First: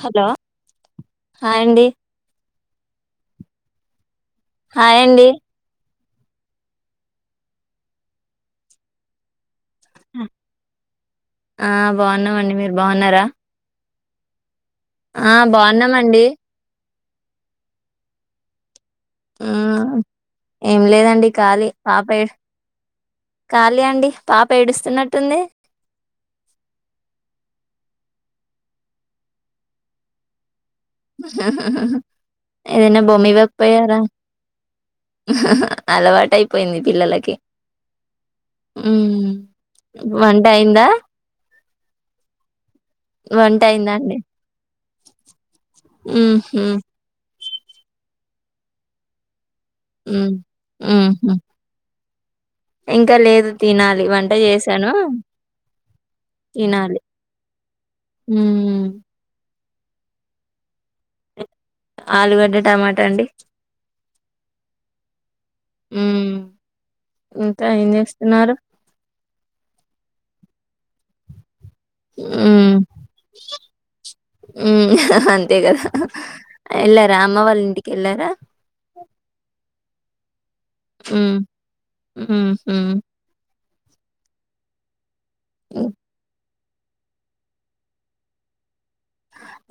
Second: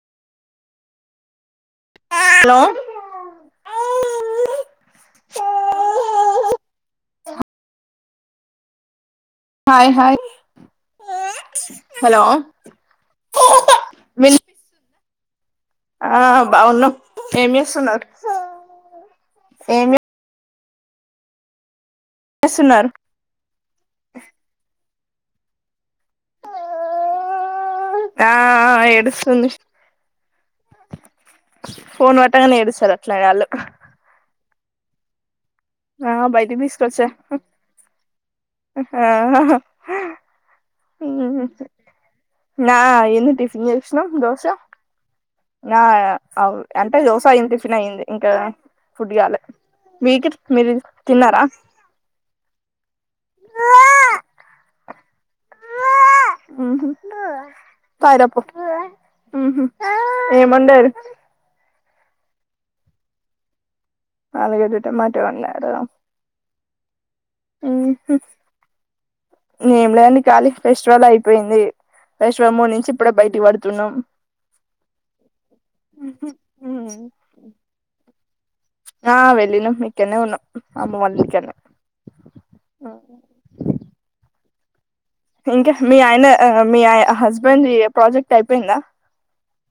Hello హయండి hello హయండి hi hi ఆ హలో బాగున్నామండి మీరు బాగున్నారా వినిపిస్ ఆ ఆ బాగున్నామండి బాగున్నం ఏం జేస్తున్నరు ఆ ఏం లేదండి ఖాలీ పాపేడ్ చేస్తున్నారు ఖళీ అండి పాప ఏడుస్తున్నట్టుంది ఆ ఆ ఆ ఏడుస్తుంది ఫోన్ పట్టగానే ఏడుస్తారు ఏదైనా బొమ్మ అట్లగాళ్ళు బయటికి అలవాటైపోయింది తీసుకొచ్చా పిల్లలకి మ్ ఆ వంట అయిందా నా అయింది వంట టిఫిన్ అయిందా జేశినం అండి దోశ నా అవు మ్మ్ అంటే దోసా [unintelligible] టిఫిన్ అయింది ఇంకా ఫుడ్ గాలే మ్మ్ మీకు మీరు మ్మ్ తిన్నారా ఇంకా లేదు తినాలి వంట చేసాను తినాలి హు మ్మ్ ఏమోండారు ఆలుగడ్డ టమాటా అండి ఆలుగడ్డ టమాట వండరా మ్మ్ ఇంకా ఏం మ్ హు చేస్తున్నారు ఏమిలేదండి ఖాళీ ఫెస్టివల్ అయిపోయింది ఫెస్టివల్ మూడ్ నుంచి ఇప్పుడే బయటిక్ పడుతున్నాం మ్ అంతే గదా ఎళ్లారా అమ్మ వాళ్ళ ఇంటికేళ్లారా ఆ వెళ్ళినం ఇక్కన్నే ఉన్నం మ్ మ్ హు ఇంక హ్మ్. మీ ఆయన అ అ మీ ఆయ్ హస్బెండ్ ది ప్రాజెక్ట్ అయిపోయిందా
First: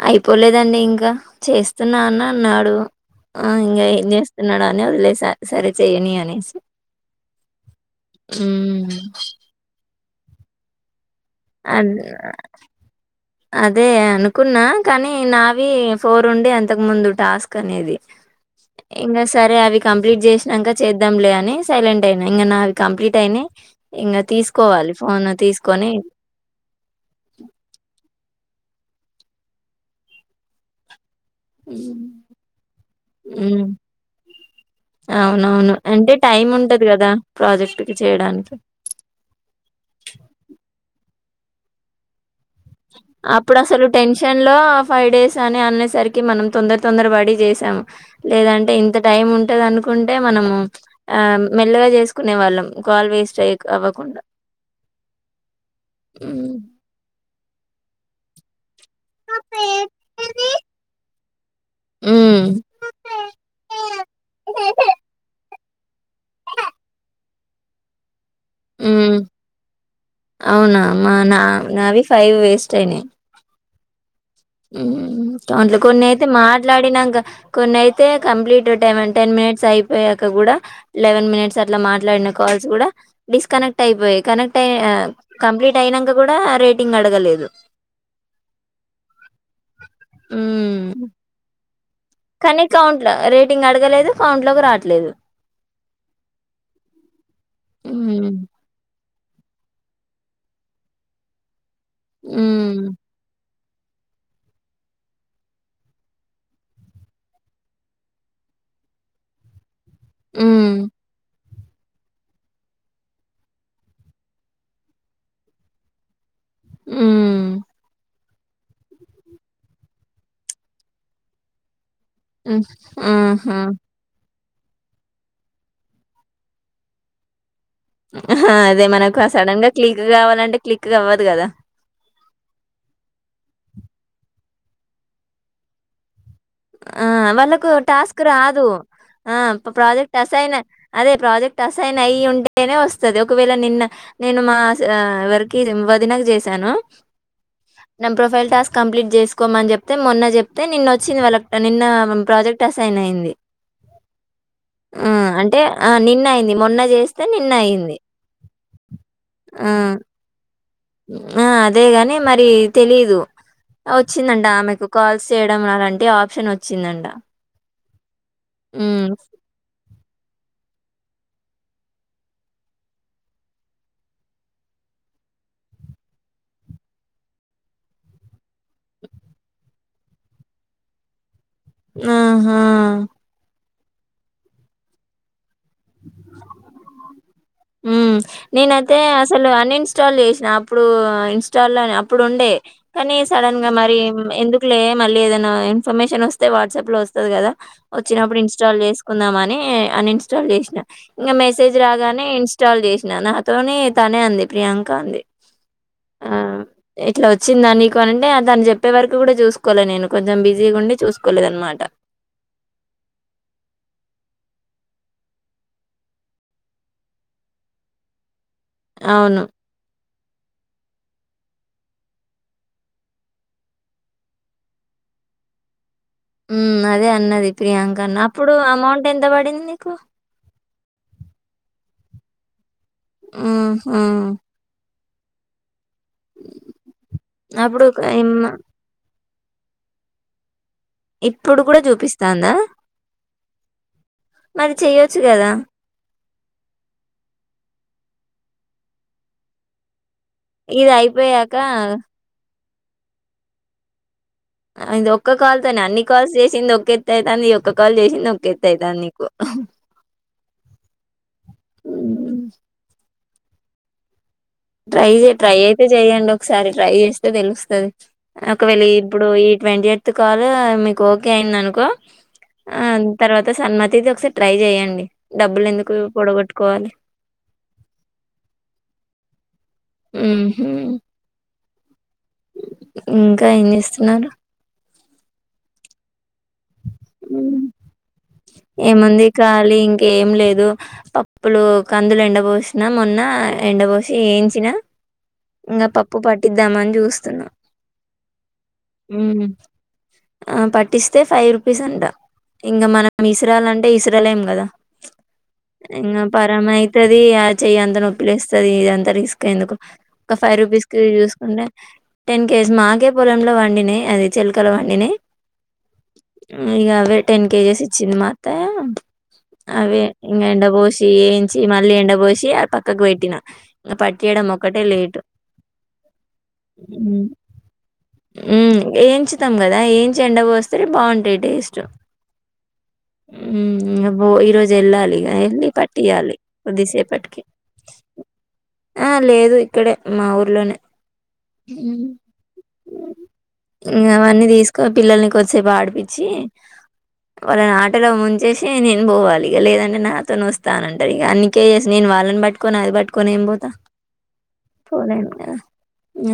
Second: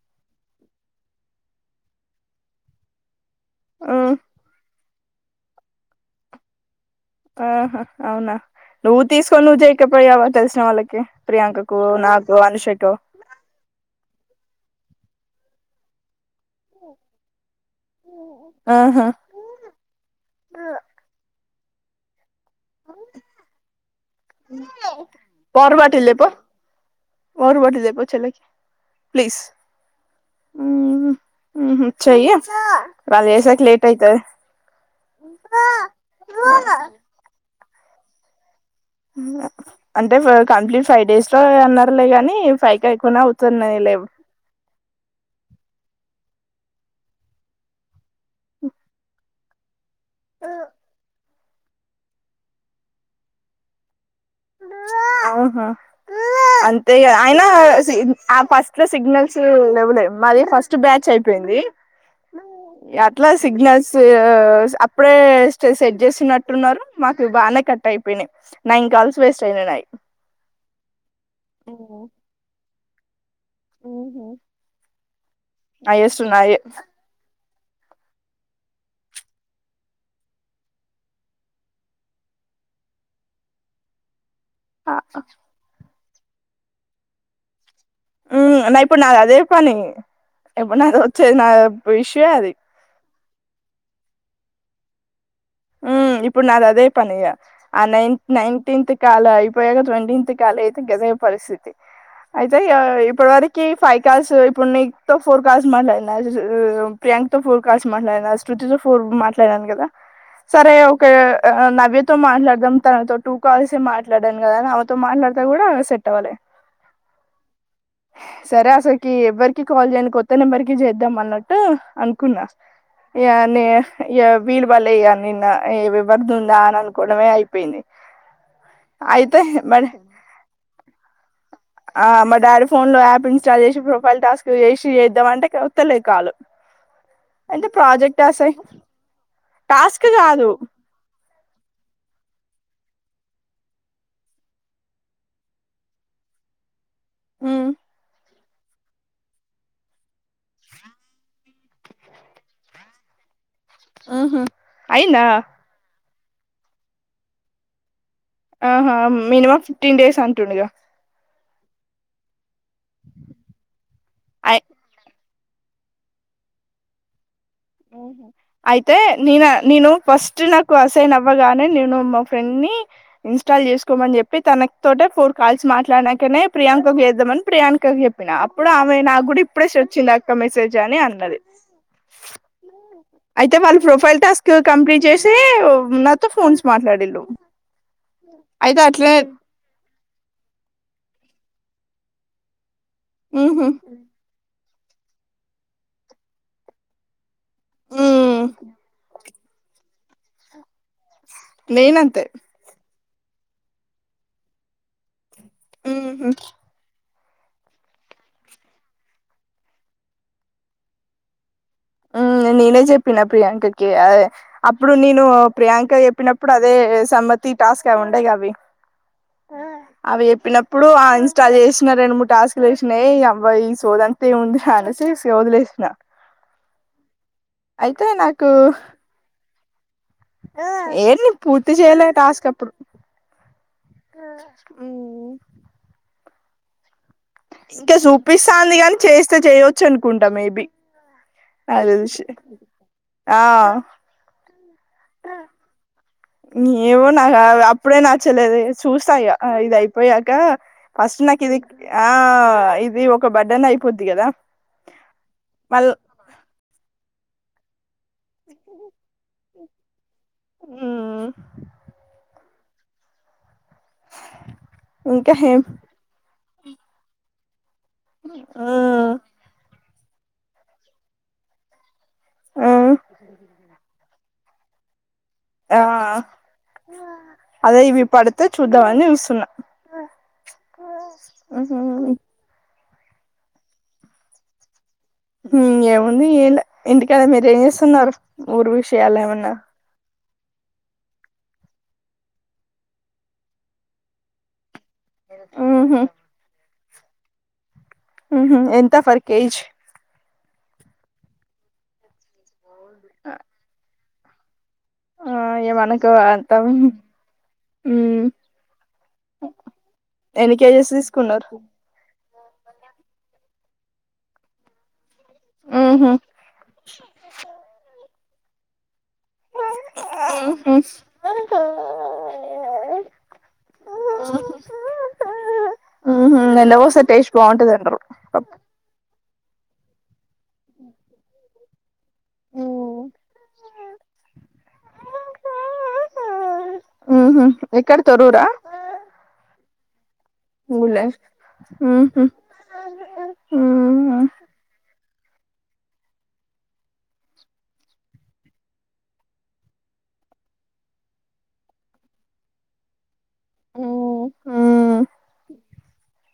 అయిపోలేదండి ఇంకా చేస్తున్నా అన అన్నాడు ఆ ఇంగ ఏం చేస్తున్నాడని వదిలేస సరే చెయ్యని అనేసి ఆహా అవునా హ్మ్. నువ్వు తీసుకొని నువ్వు చేయకపోయావా తెలిసిన వాళ్ళకి ప్రియాంకకు అ ద్ నాకు అనుషకు అదే అనుకున్నా కానీ నావి ఫోర్ డుండే అంతకు ముందు టాస్క్ అనేది ఆహా ఇంగ సరే అవి కంప్లీట్ చేసినంక చేద్దాంలే అని సైలెంట్ అయినా ఇంగ నావి కంప్లీట్ అయినయ్ ఇంగ తీసుకోవాలి ఫోన్ తీసుకొని పొ వాటర్ బాటిల్ తెపొ చెల్లెకి ప్లీజ్ మ్ హు హ్మ్. చెయ్యే వళ్ళు చేసారిక్ హ్మ్. లేట్ అయితది అవునవును అంటె టైం ఉంటది గదా ప్రాజెక్ట్ కి చేయడానికి అంటే ఫ్ కంప్లీట్ ఫై డేస్ లో అన్నారులే గానీ అప్పుడసలు టెన్షన్ లో ఫై డేస్ అని అనేసరిక్ కి మనం తొందర తొందర బడి చేసాం లేదంటే ఇంత టైం ఉంటదనుకున్ కుంటే మనము ఆ మెల్లగ చేసుకునే వాళ్ళం కాల్ వేస్ట్ అయ అవ్వకుండా అహ హ్మ్. అంతే ఇగ అయనా సి అ ఫస్ ట్ల సిగ్నల్స్ లేవ్వులే మాది ఫస్ట్ బ్యాచ్ అయిపోయింది హ్మ్. ఆట్లా సిగ్నల్సు అప్పుడే స్ సెట్ జేస్తునట్టున్నారు మాకు బానే కట్ అయిపోయినయ్ నైన్ కాల్స్ హ్మ్. వేస్ట్ అయినాయి నాయి అవునా మా నా నావి ఫైవ్ వేస్ట్ అయినయ్ ఉ హు మ్ దంట్ల కొన్నైతే నాయే మాట్లాడినంక కొన్నైతే కంప్లీట్ టెవెన్ టెన్ మినిట్స్ అయిపోయాక గూడా లెవెన్ మినిట్స్ అట్ల మాట్లాడిన కా ల్స్ కూడ డిస్కనెక్ట్ అయిపోయి కనెక్ టె కంప్లీట్ అయినంక కూడా రేటింగ్ అడగలేదు హు మ్ నాది నా ఇప్పుడు నాది అదే పని ఎప్పుడు నా హ్మ్. వచ్చేది నా ఇష్యూ ఏ అది కానీ కౌంట్‌ల రేటింగ్ అడగలేదు కౌంట్ లోకి రాట్లేదు ఉ ఇప్పుడు నాది అదే పని ఇగ ఆ నైన్ హ్మ్. నైన్టీన్త్ కాల అయిపోయాక ట్వంటీన్త్ కాలి అయితే గదే పరిస్థితి అయితే ఇగ హ్మ్. ఇప్పటి వర కి ఫైవ్ కాల్స్ ఇప్పుడు నీతో ఫోర్ కాల్స్ మాట్లాడిన ప్రియాంకతో ఫోర్ కాల్స్ మాట్లాడినా శృ తు తో ఫోర్ మాట్లాడాను కదా సరే హ్మ్. ఒకె ఆ నవ్యతో మాట్లాడదాం తనతో టూ కాల్సి మాట్లాడాను కదా అని ఆమెతో మాట్లాడతా కూడా సెట్ అవ్వలే ఉమ్ సరే అసలుకి ఎవ్వరికి కాల్ చేయ్యనికి కొత్త నెంబర్కి చేద్దాం అన్నట్టు అనుకున్నా హ్మ్. ఇగ ఆహా! నే ఇగ వీలు భల్లే ఇగ నిన్న ఏవరిదుందా అని అనుకోవడమే అయి అదే మనకు సడన్ గా మా క్లిక్ కావాలంటే క్లిక్ అవ్వదు కదా ఆ మా డాడీ ఫోన్ లో యాప్ ఇన్స్టాల్ చేసి ప్రొఫైల్ టాస్క్ చేసి చేద్దాం అంటే వత్తలే కాలు ఆ అంటే వాళ్ళకు ప్రాజెక్ట్ టాస్కు అసై రాదు ఆ టాస్క్ ప్రాజెక్ట్ కాదు అసాయిన్ అదే ప్రాజె క్ట్ అసైన్ అయి ఉంటేనే వస్తది ఒకవేళ నిన్న నేను మా ఎవరికి వదినకు చేసా ను ఉమ్ నా ప్రొఫైల్ టాస్క్ కంప్లీట్ చేసుకోమని చెప్తే మొన్న చెప్తే నిన్న వచ్చింది వాళ్ళ నిన్న మ్ ప్రాజెక్ట్ అసైన్ అయింది ఉహు ఆ అయిందా అంటే ఆ నిన్న అయింది మొన్న చేస్తే నిన్న అయింది ఆహా మినిమం ఆ ఫిఫ్టీన్ డేస్ అంటుండెగా ఆ అదేగాని మరి తెలీదు వచ్చిందంట అయి ఆమెకు కాల్ స్ చేయడం అలాంటి ఆప్షన్ వచ్చిందంట అయితే ఉమ్ నినా నిను ఫస్ట్ నాకు అసైన్ అవ్వగానే నేను మా ఫ్రెండ్ ని ఇన్స్టాల్ చేసుకోమని చెప్పి తన తోటె ఫోర్ కాల్స్ మాట్లాడినాంకనే ప్రియాంకకు చేద్దామని ప్రియాంక కు చెప్పిన అప్పుడు ఆమె నాకు కూడా ఇప్పుడే స్టర్చ్ ఇందక్క మెసేజ్ అని అన్నది ఆహా అయితే వాళ్ళ ప్రొఫైల్ టాస్క్ కంప్లీట్ చేసి నాతో ఫోన్స్ మాట్లాడి ఉమ్ నేనైతే అసలు అన్ఇన్స్టాల్ చేసిన అప్పుడు ఇంస్టాలోనే అప్పుడు ఉండే కానీ సడన్ ఉహు గా మరి ఎందు కులే మళ్ళీ ఏదైనా ఇన్ఫర్మేషన్ వస్తే వాట్సాప్ లో వస్తది కదా వచ్చినప్పుడు ఉమ్ ఇన్స్టాల్ చేసుకుందాంమ ని అన్ఇంస్టాల్ చేసిన ఇంగ మెసేజ్ నేనంతే రాగానే ఇంస్టాల్ చేసి న నాతోని తనే అంది ప్రియాంక అంది ఉహు ఆ ఇట్లా వచ్చిందా నీకు అంటే తను చెప్పే వరకు కూడా చూసుకోలే నేను కొంచెం బిజీగా ఉండి చూసుకోలేదు అనమాట ఉ నేనే చెప్పిన ప్రియాంకకి అదే అప్పుడు నేను ప్రియాంక చెప్పినప్పుడు అదే సమ తి టాస్క్ అవి ఉండేగ అవును. అవి చెప్పినప్పుడు ఇంస్టాల్ చేస్ న రెండు మూడు టాస్కులు వేసినా ఈ అబ్బ ఈ సోదంత ఏముందిర అనేసి వదిలేసిన ఉమ్ అదే అన్నది ప్రియాంక అయితే న నాకు అప్పుడు అమౌంట్ ఎంత పడింది నీకు ఏ నేను పూర్తి చేయలే టాస్క్ అప్పుడు హ్మ్. హ్మ్. ఉమ్ అప్పుడు ఇంకా ఒక ఇమ్మ సూపిస్తాంది కాని చేస్తే చేయొచ్చు అనుకుంటా మేబి ఇప్పుడు కూడా నాకు తెలిసి చూపిస్తాందా ఆ మరి చెయొచ్చు గదా ఏవొ నా ఆ అప్పుడే నచ్చలేద చూస్తా ఇగా ఇది ఐ పోయాక ఇది ఫస్ట్ అయిపోయాక నాకిది ఆ ఇది ఒక బడ్డన్ అయిపోద్ది కదా అది ఒక్క కాల్ తోనే మళ్ అన్ని కాల్స్ చేసింది ఒకేత్తాయితాంది ఈ ఒక్క కాల్ చేసింది ఒక ఎత్తు ఐతంది నీకు మ్ హ్మ్. ట్రై చే ఇంకా ట్రై ఏం అయితే చెయండి ఒకసారి ట్రై చేస్తే తెలుస్తది ఒకవేళ మ్ ఇప్పుడు ఈ ట్వంటీ ఎయిత్ కాల్ మీకు ఓకే అయింది అనుకో ఆ మ్ తర్వాత సన్మతిది ఒకసారి ట్రై చెయ్యండి ఆ అదే ఇవి పడుతే చూద్దమని చూస్తున్న ఉహు ఉహు ఇంకా ఏంజెస్తున్నారు ఉమ్ ఏముంది ఎంలే ఇంటికడ మీరు హ్మ్. ఏం చేస్తున్నారు ఊరు విషయాలు ఏమన్నా ఎం లేదు పప్పులు కందులు ఎండ పోశిన మొన్న ఎండ పోశి ఏయించినా ఇంగ ఉహు పప్పు పట్టిద్దామని చూస్తున్నా ఉహు ఎంత ఫర్ ఉమ్ కేజ్ ఆ పట్టిస్తే ఫైవ్ రూపీస్ అంట ఇంకా మనం ఇస్రాలాంటే ఇస్రాలేం కదా ఆ ఏమనకు ఇంగ అంత పరమయితది ఆ చెయ్యి అంతా మ్ నొప్పిలేస్తది ఇదంతా రిస్క్ ఎందుకు ఒక ఫై ఎన్ని రు ఫీస్ కేజెస్ కి తీసుకున్నారు చూసుకుంటే టెన్ కేజెస్ మాకే పొలంలో పండినై అది చేల్కల పండినై ఉహు ఇగ అవే టెన్ కేజెస్ ఇచ్చింది మా అత్త అవే ఇంగ ఎండ ఉహు పోషి ఎంచి మళ్ళీ ఎండ పోషి పక్కకు పెట్టిన ఇంగ ప ట్టియడం ఒకటే లేటు ఉహు ఎండ పోసె హ్మ్. టేష్ బాగుంటది అంటారు పప్పు స్తాం కదా ఎంచి ఎండ పోస్తేనే బాగుంటాయి టేస్ట్ మ్ ఉమ్ ఇగ పో ఈరోజు ఎళ్ళాలి ఇగ ఎళ్ళి పట్టియ్యాలి కొద్దిసేపటికి ఉహు ఎక్కడ తొర్రురా ఆ లేదు ఇక్కడే మా ఊర్లోనే గుళ్ళే ఉహు ఇంగ ఉహు అవన్నీ తీసుక పిల్లల్ని కొద్దిసేపు ఆడిపిచ్చి వాళ్ళనీ ఆటలో ముంచేసే నేను బోవాలి ఇగ లేదంటే నాతోనీ ఓస్తానంటాదిగ అన్ని కేజస్ నేను వాళ్ళన్ పట్టుకొని అది బట్ కొని ఏం బోత ఉమ్ పోలేనుగదా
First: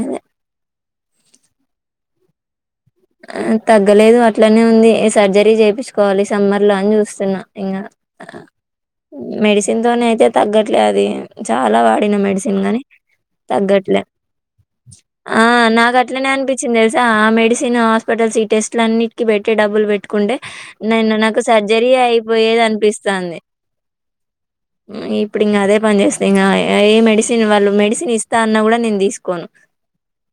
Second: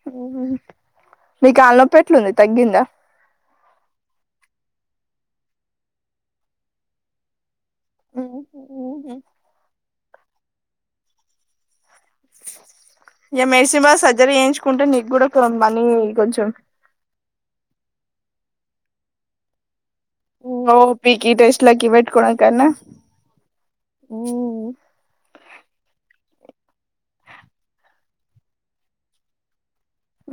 అదే నీ కాల్నోప్పి ఎట్లుంది తగ్గిందా ఆ తగ్గలేదు అట్లనే ఉంది సర్జరీ చేపిచుకోవాలి సమ్మర్ లో అని చూస్తున్నా ఇంగా ఆ మెడిసిన్ తోనీ అయితే తగ్గట్లే అది చాలా వా డిన మెడిసిన్ గని ఇగ మెడిసిన్ బదులు తగ్గట్లే సర్జరీ చేయించుకుంటే నీకు కూడా కొ ఆ మనీ నాకు అట్లనే కొంచెం అనిపించింది తెలుసా ఆ మెడిసే హాస్పిటల్స్ టెస్టుల అన్నిటికి పెట్టి డబ్బులు పెట్ కుంటే నేను ఓపికి నాకు టెస్ట్లకి సర్జరీ పెట్టుకోవడం అయిపోయేది కన్నా అనిపిస్తాంది ఇప్పుడింగ అదే పని చేస్ ఇంగ ఏ మెడిసిన్ వాళ్ళు మెడిసిన్ ఇస్తా అన్నా కూడా నేను తీసుకోను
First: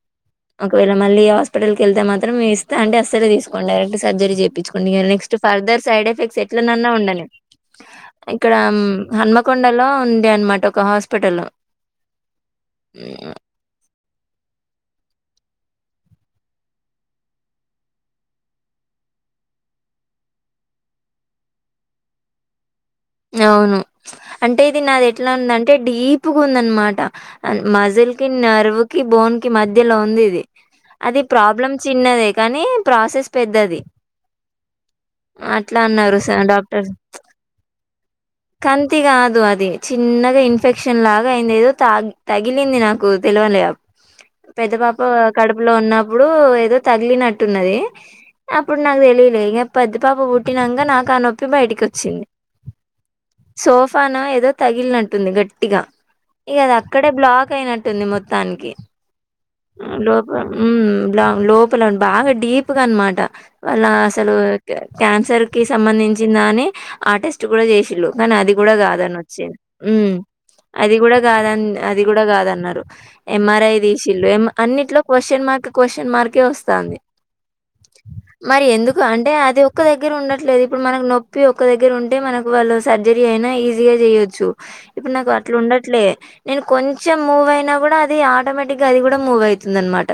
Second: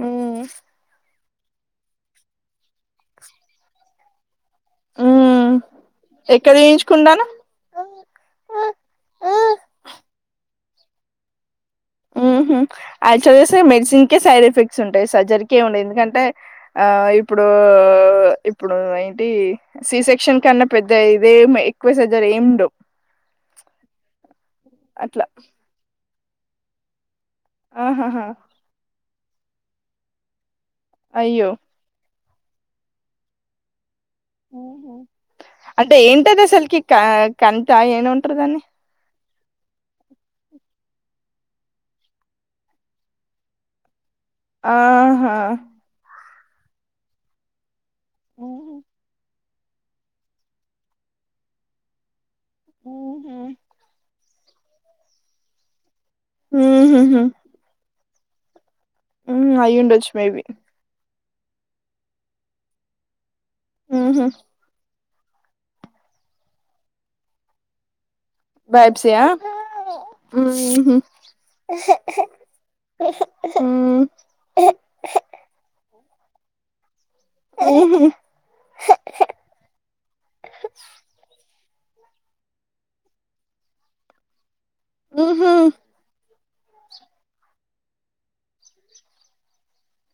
ఉమ్ ఒకవేళ మళ్ళీ హాస్పిటల్ కి వెళ్తే మాత్రం మేంఇస్తా అంటే అస్సలే తీసుకోను డైరెక్ట్ సర్జరీ చే ప్పించుకున్న ఇగ నెక్స్ట్ ఉమ్ ఫర్దర్ సైడ్ ఎఫెక్ట్స్ ఎక్కడ ఎట్లానన్నా ఉండనీ చేయించుకుంటానవ్ ఇక్కడ మ్ హన్మకొండలో ఉంది అనమాట ఒక హాస్పిటల్ ఉహుం యాక్చుగేసే మెడిసిన్ కే సైడ్ ఎఫెక్ట్స్ ఉంటాయి సర్జరీ కి ఉండే ఎందుకంటే ఆ ఇప్పుడు ఇప్పుడు ఏంటి సీ సెక్షన్ కన్నా పెద్ద ఇదేం ఎక్వసజరీ ఏముండవ్ అవును అంటే ఇది నాది అట్లా ఎట్లా ఉంది అంటే దీప్గ ఉందనమాట మజిల్ ఆహాహా కి నర్వ్ కి బోన్ కి మధ్యలో ఉంది ఇది అది అయ్యో ప్రాబ్లమ్ చిన్నదే కానీ ప్రాసెస్ పెద్దది అట్లా అంటే అన్నారు ఏంటది సెవెన్ అసలుకి డాక్టర్స్ క కంతా ఏమంటారు దాన్ని కంతిగాదు అ అది చిన్నగా ఇన్ఫెక్షన్ లాగా అయింది ఏదో తాగి తగిలింది నాకు తెలువలే పెద్ద పాప ఆహా కడుపులో ఉన్నప్పుడు ఏదో తగిలినట్టున్నది అప్పుడు నాకు తెలియలే ఇంగా పెద్ద పాప పుట్టినంక నాకు ఆ నొప్పి బయటకి వచ్చింది సోఫాన ఏదో తగిలినంటుంది గట్టిగా ఇగా అది అక్కడే ఊహుహు బ్లాక్ అయినట్టుంది మొత్తానికి మ్ ఉ అయ్యుండొచ్చు లోప మేబి ఉమ్ లోపల బాగా డీప్గా అనమాట వాళ్ళ ఊహు అసలు క్యాన్సర్ కి సంబంధించిందా అని ఆ టెస్ట్ కూడా చేసిలు కానీ అది కూడా కాదని బైబ్సియా వచ్చింది ఉ అది ఊహు కూడా కాద అది కూడా కాదన్నారు ఎంఆర్ఐ తీస్ మ్ చిల్లు ఎం అన్నిట్లో క్వశ్చన్ మార్క్ క్వశ్చన్ మార్కే వస్తంది ఊహు మరి ఎందుకు అంటే అది ఒక్క దగ్గర ఉండట్లేదు ఇప్పుడు మనకు నొప్పి ఒక దగ్గర ఉంటే మనకు వాళ్ళు సర్జరీ అయినా ఈజీగా చెయొచ్చు ఇప్పుడు నాకు ఊహు అట్ల ఉండట్లే నేను కొంచెం మూవ్ అయినా కూడా అది ఆటోమేటిక్గా అది కూడా మూవ్ ఐతుంది అనమాట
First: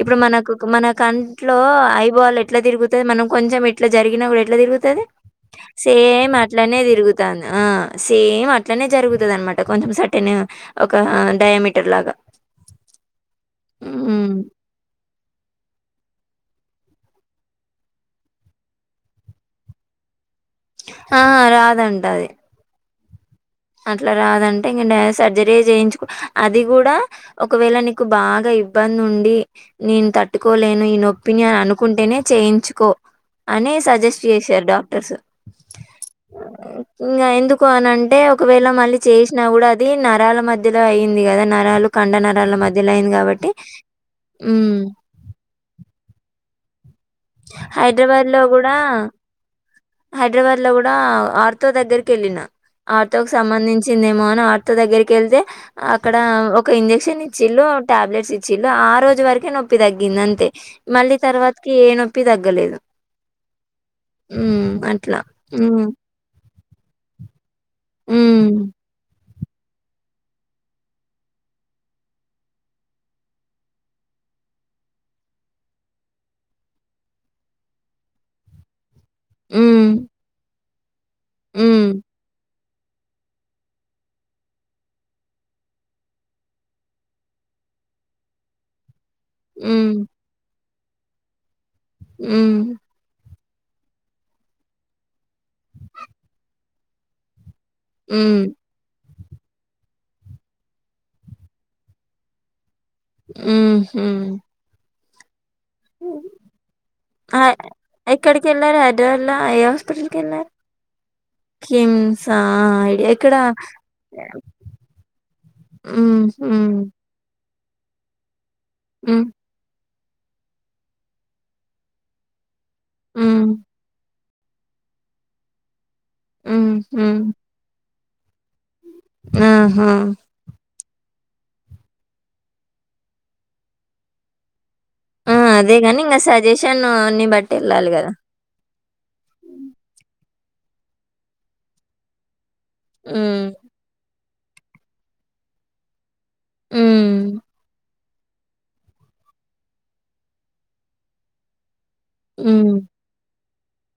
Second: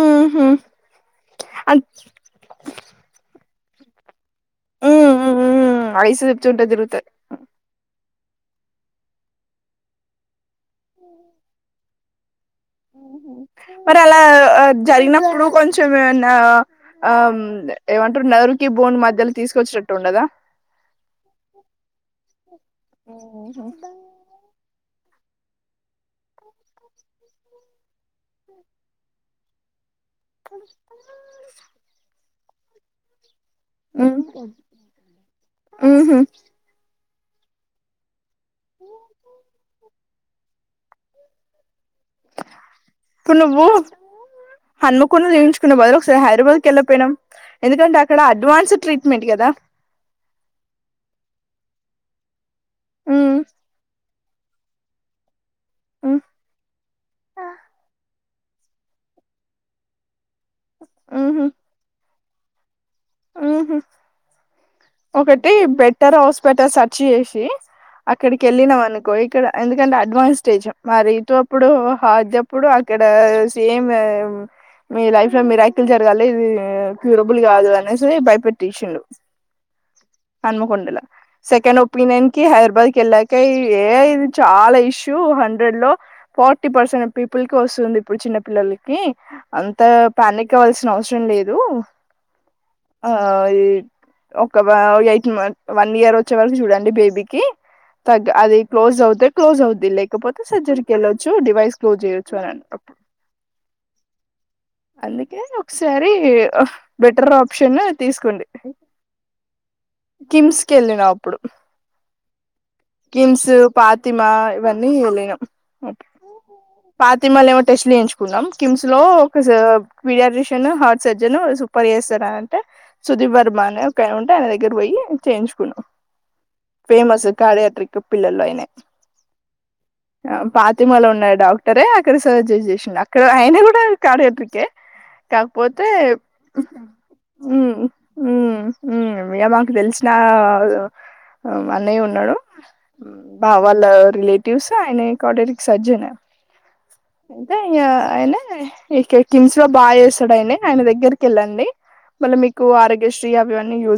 ఇప్పుడు మనకు మన కంట్లో అం ఐబాల్ ఎట్లా తిరుగుతది మనం కొంచెం ఇట్లా జరిగిన కూడా ఎట్ల తిరుగుతది మ్ మ్ మ్ ఐస్ సేమ్ చెప్తుంటే అట్లనే తిరుగుతది తిరుగుతంది ఆ సేమ్ అట్లనే జరుగుతది అనమాట కొంచెం సటెన్ ఒక డయామీటర్ లాగా ఉహు మరి అలా హ్మ్. జరిగినప్పుడు కొంచెం ఏమనా ఆ ఏమంటారు నర్వ్ కి బోన్ మధ్యలో తీసుకొచ్చేటట్టు ఉండదా ఆ రాదంట అది అట్లా రాదం టె సర్జరీ చేయించుకో అది కూడా ఒకవేళ నీకు బాగా ఇబ్బంది ఉండి నేను తట్టుకోలేను ఈ నొప్పిని అనుకుంటేనే చేయించుకో అని మ్ సజెస్ట్ చేసారు డాక్టర్స్ ఊహు ఇంగా ఎందుకు అనంటే ఒకవేళ మళ్ళీ చేసినా కూడా అది నరాల మధ్యలో అయింది కదా నరాలు కండ నరాల మధ్యలో అయింది ఇప్పుడు గాబట్టి నువ్వు హ్మ్. హనుమకొండ లో చేయించుకునే బదులు ఒకసారి హైదరాబాద్ కెళ్ళక పోయినం హైదరాబాద్ లో కూడా కదా హైదరాబాద్ లో కూడా ఆర్ తో దగ్గరికి వెళ్ళిన ఆర్తోకి ఉమ్ సంబంధించిందేమో అని ఆర్తో దగ్గరికి వెళ్తే అక్కడ ఉమ్ ఒక ఇంజెక్షన్ ఇచ్చిళ్ళు టాబ్లెట్స్ ఇచ్చిళ్ళు ఆ రోజు వరకే నొప్పి తగ్గింది అంతే మళ్ళీ తర్వాతకి ఏ నొప్పి తగ్గలేదు ఉ హు ఉమ్ అట్లా ఒకటి ఉమ్ బెటర్ హాస్పిటల్ సర్చ్ చేసి అక్కడికి ఉమ్ వెళ్ళినావ్ అనుకో ఇక్కడ ఎందుకంటే అడ్వాన్స్ స్టేజ్ మరి ఇతు అప్పుడు హార్డ్ జెప్పుడు ఇక్కడ సేమ్ మీ లైఫ్ లో మిరాకిల్ జరగాలి ఇది క్యూరబుల్ కాదు అనేసి బయటపెట్టేసిండు ఉ హనుమకొండల సెకండ్ ఒపనియన్ కి హైర్ బాద్ కి వెళ్ళాక ఏ చాలా ఇష్యూ హండ్రెడ్ లో ఫార్టీ పర్సెంట్ పీపుల్ కి వస్ వస్తుంది ఇప్పుడు చిన్న పిల్లలకి అంత ఉమ్ ప్యానిక్ ఆవాల్సిన అవసరం లేదు ఉ ఆ ఒక వ ఎయిట్ం మంత్ వన్ ఇయర్ వచ్చే వరకు చూడండి బేబీకి తగ్ ఉమ్ అది క్లోజ్ అవుతే క్లోజ్ అవుద్ది లేకపోతే సర్జరీకి వెళ్ళచ్చు డివైస్ క్లోజ్ చేయొచ్చు అని అప్పుడు ఉ హు అందుకే ఒకసారి హ బెటర్ ఆ అప్ ప్షన్ ఎక్కడికి తీస్కుంది. వెళ్ళారు హైదరాబాద్ లో ఏ హాస్పిటల్ కి వెళ్ళారు కిమ్స్ కెళ్ళిన అప్పుడు కిమ్సా ఐడియా ఇక్కడ కిమ్స్, పాతిమా ఇవన్నీ ఎల్లినం. మ్ హ్ టెస్ట్ చేయించుకున్నాం. కిమ్స్లో ఒక సా పియాడ్రేషన్, హార్ట్ సర్జన్ సూపర్ చేస్తార్ అన్ సుదీప్ హ్మ్. వర్మనే ఒకే ఉంటే ఆయన దగ్గర్కు పోయి చేయించుకున్నా. హ్మ్. హ్మ్. ఫేమస్ కార్యట్రిక్ పిల్లలై ఆహా! పాతిమళ ఉన్నా డాక్టరే అక్కడ సర్జర్ చేసిండు అక్కడ ఆయన కూడా కాడియాట్రికే ఆ! అదే కాకపోతే గాని ఇంగ సజెషన్‌ని బట్టి ఉమ్ ఎళ్ళాలి గదా! ఉమ్ ఉమ్ మాకు తెలిసిన అన్నయ్య ఉన్నాడు హ్మ్. భావాల్ల రిలేటివ్స్ అయినె కార్డియాక్ టిక్ సర్జన్ హ్మ్. అంతే ఇగా అయినే ఏ కె కిమ్స్లో బాగా చేస్తాడయినే ఆయన దగ్గర్కెళ్ళండి. మల్ల మీకు హ్మ్. ఆరోగ్య శ్రీ అవన్నీ యూజ్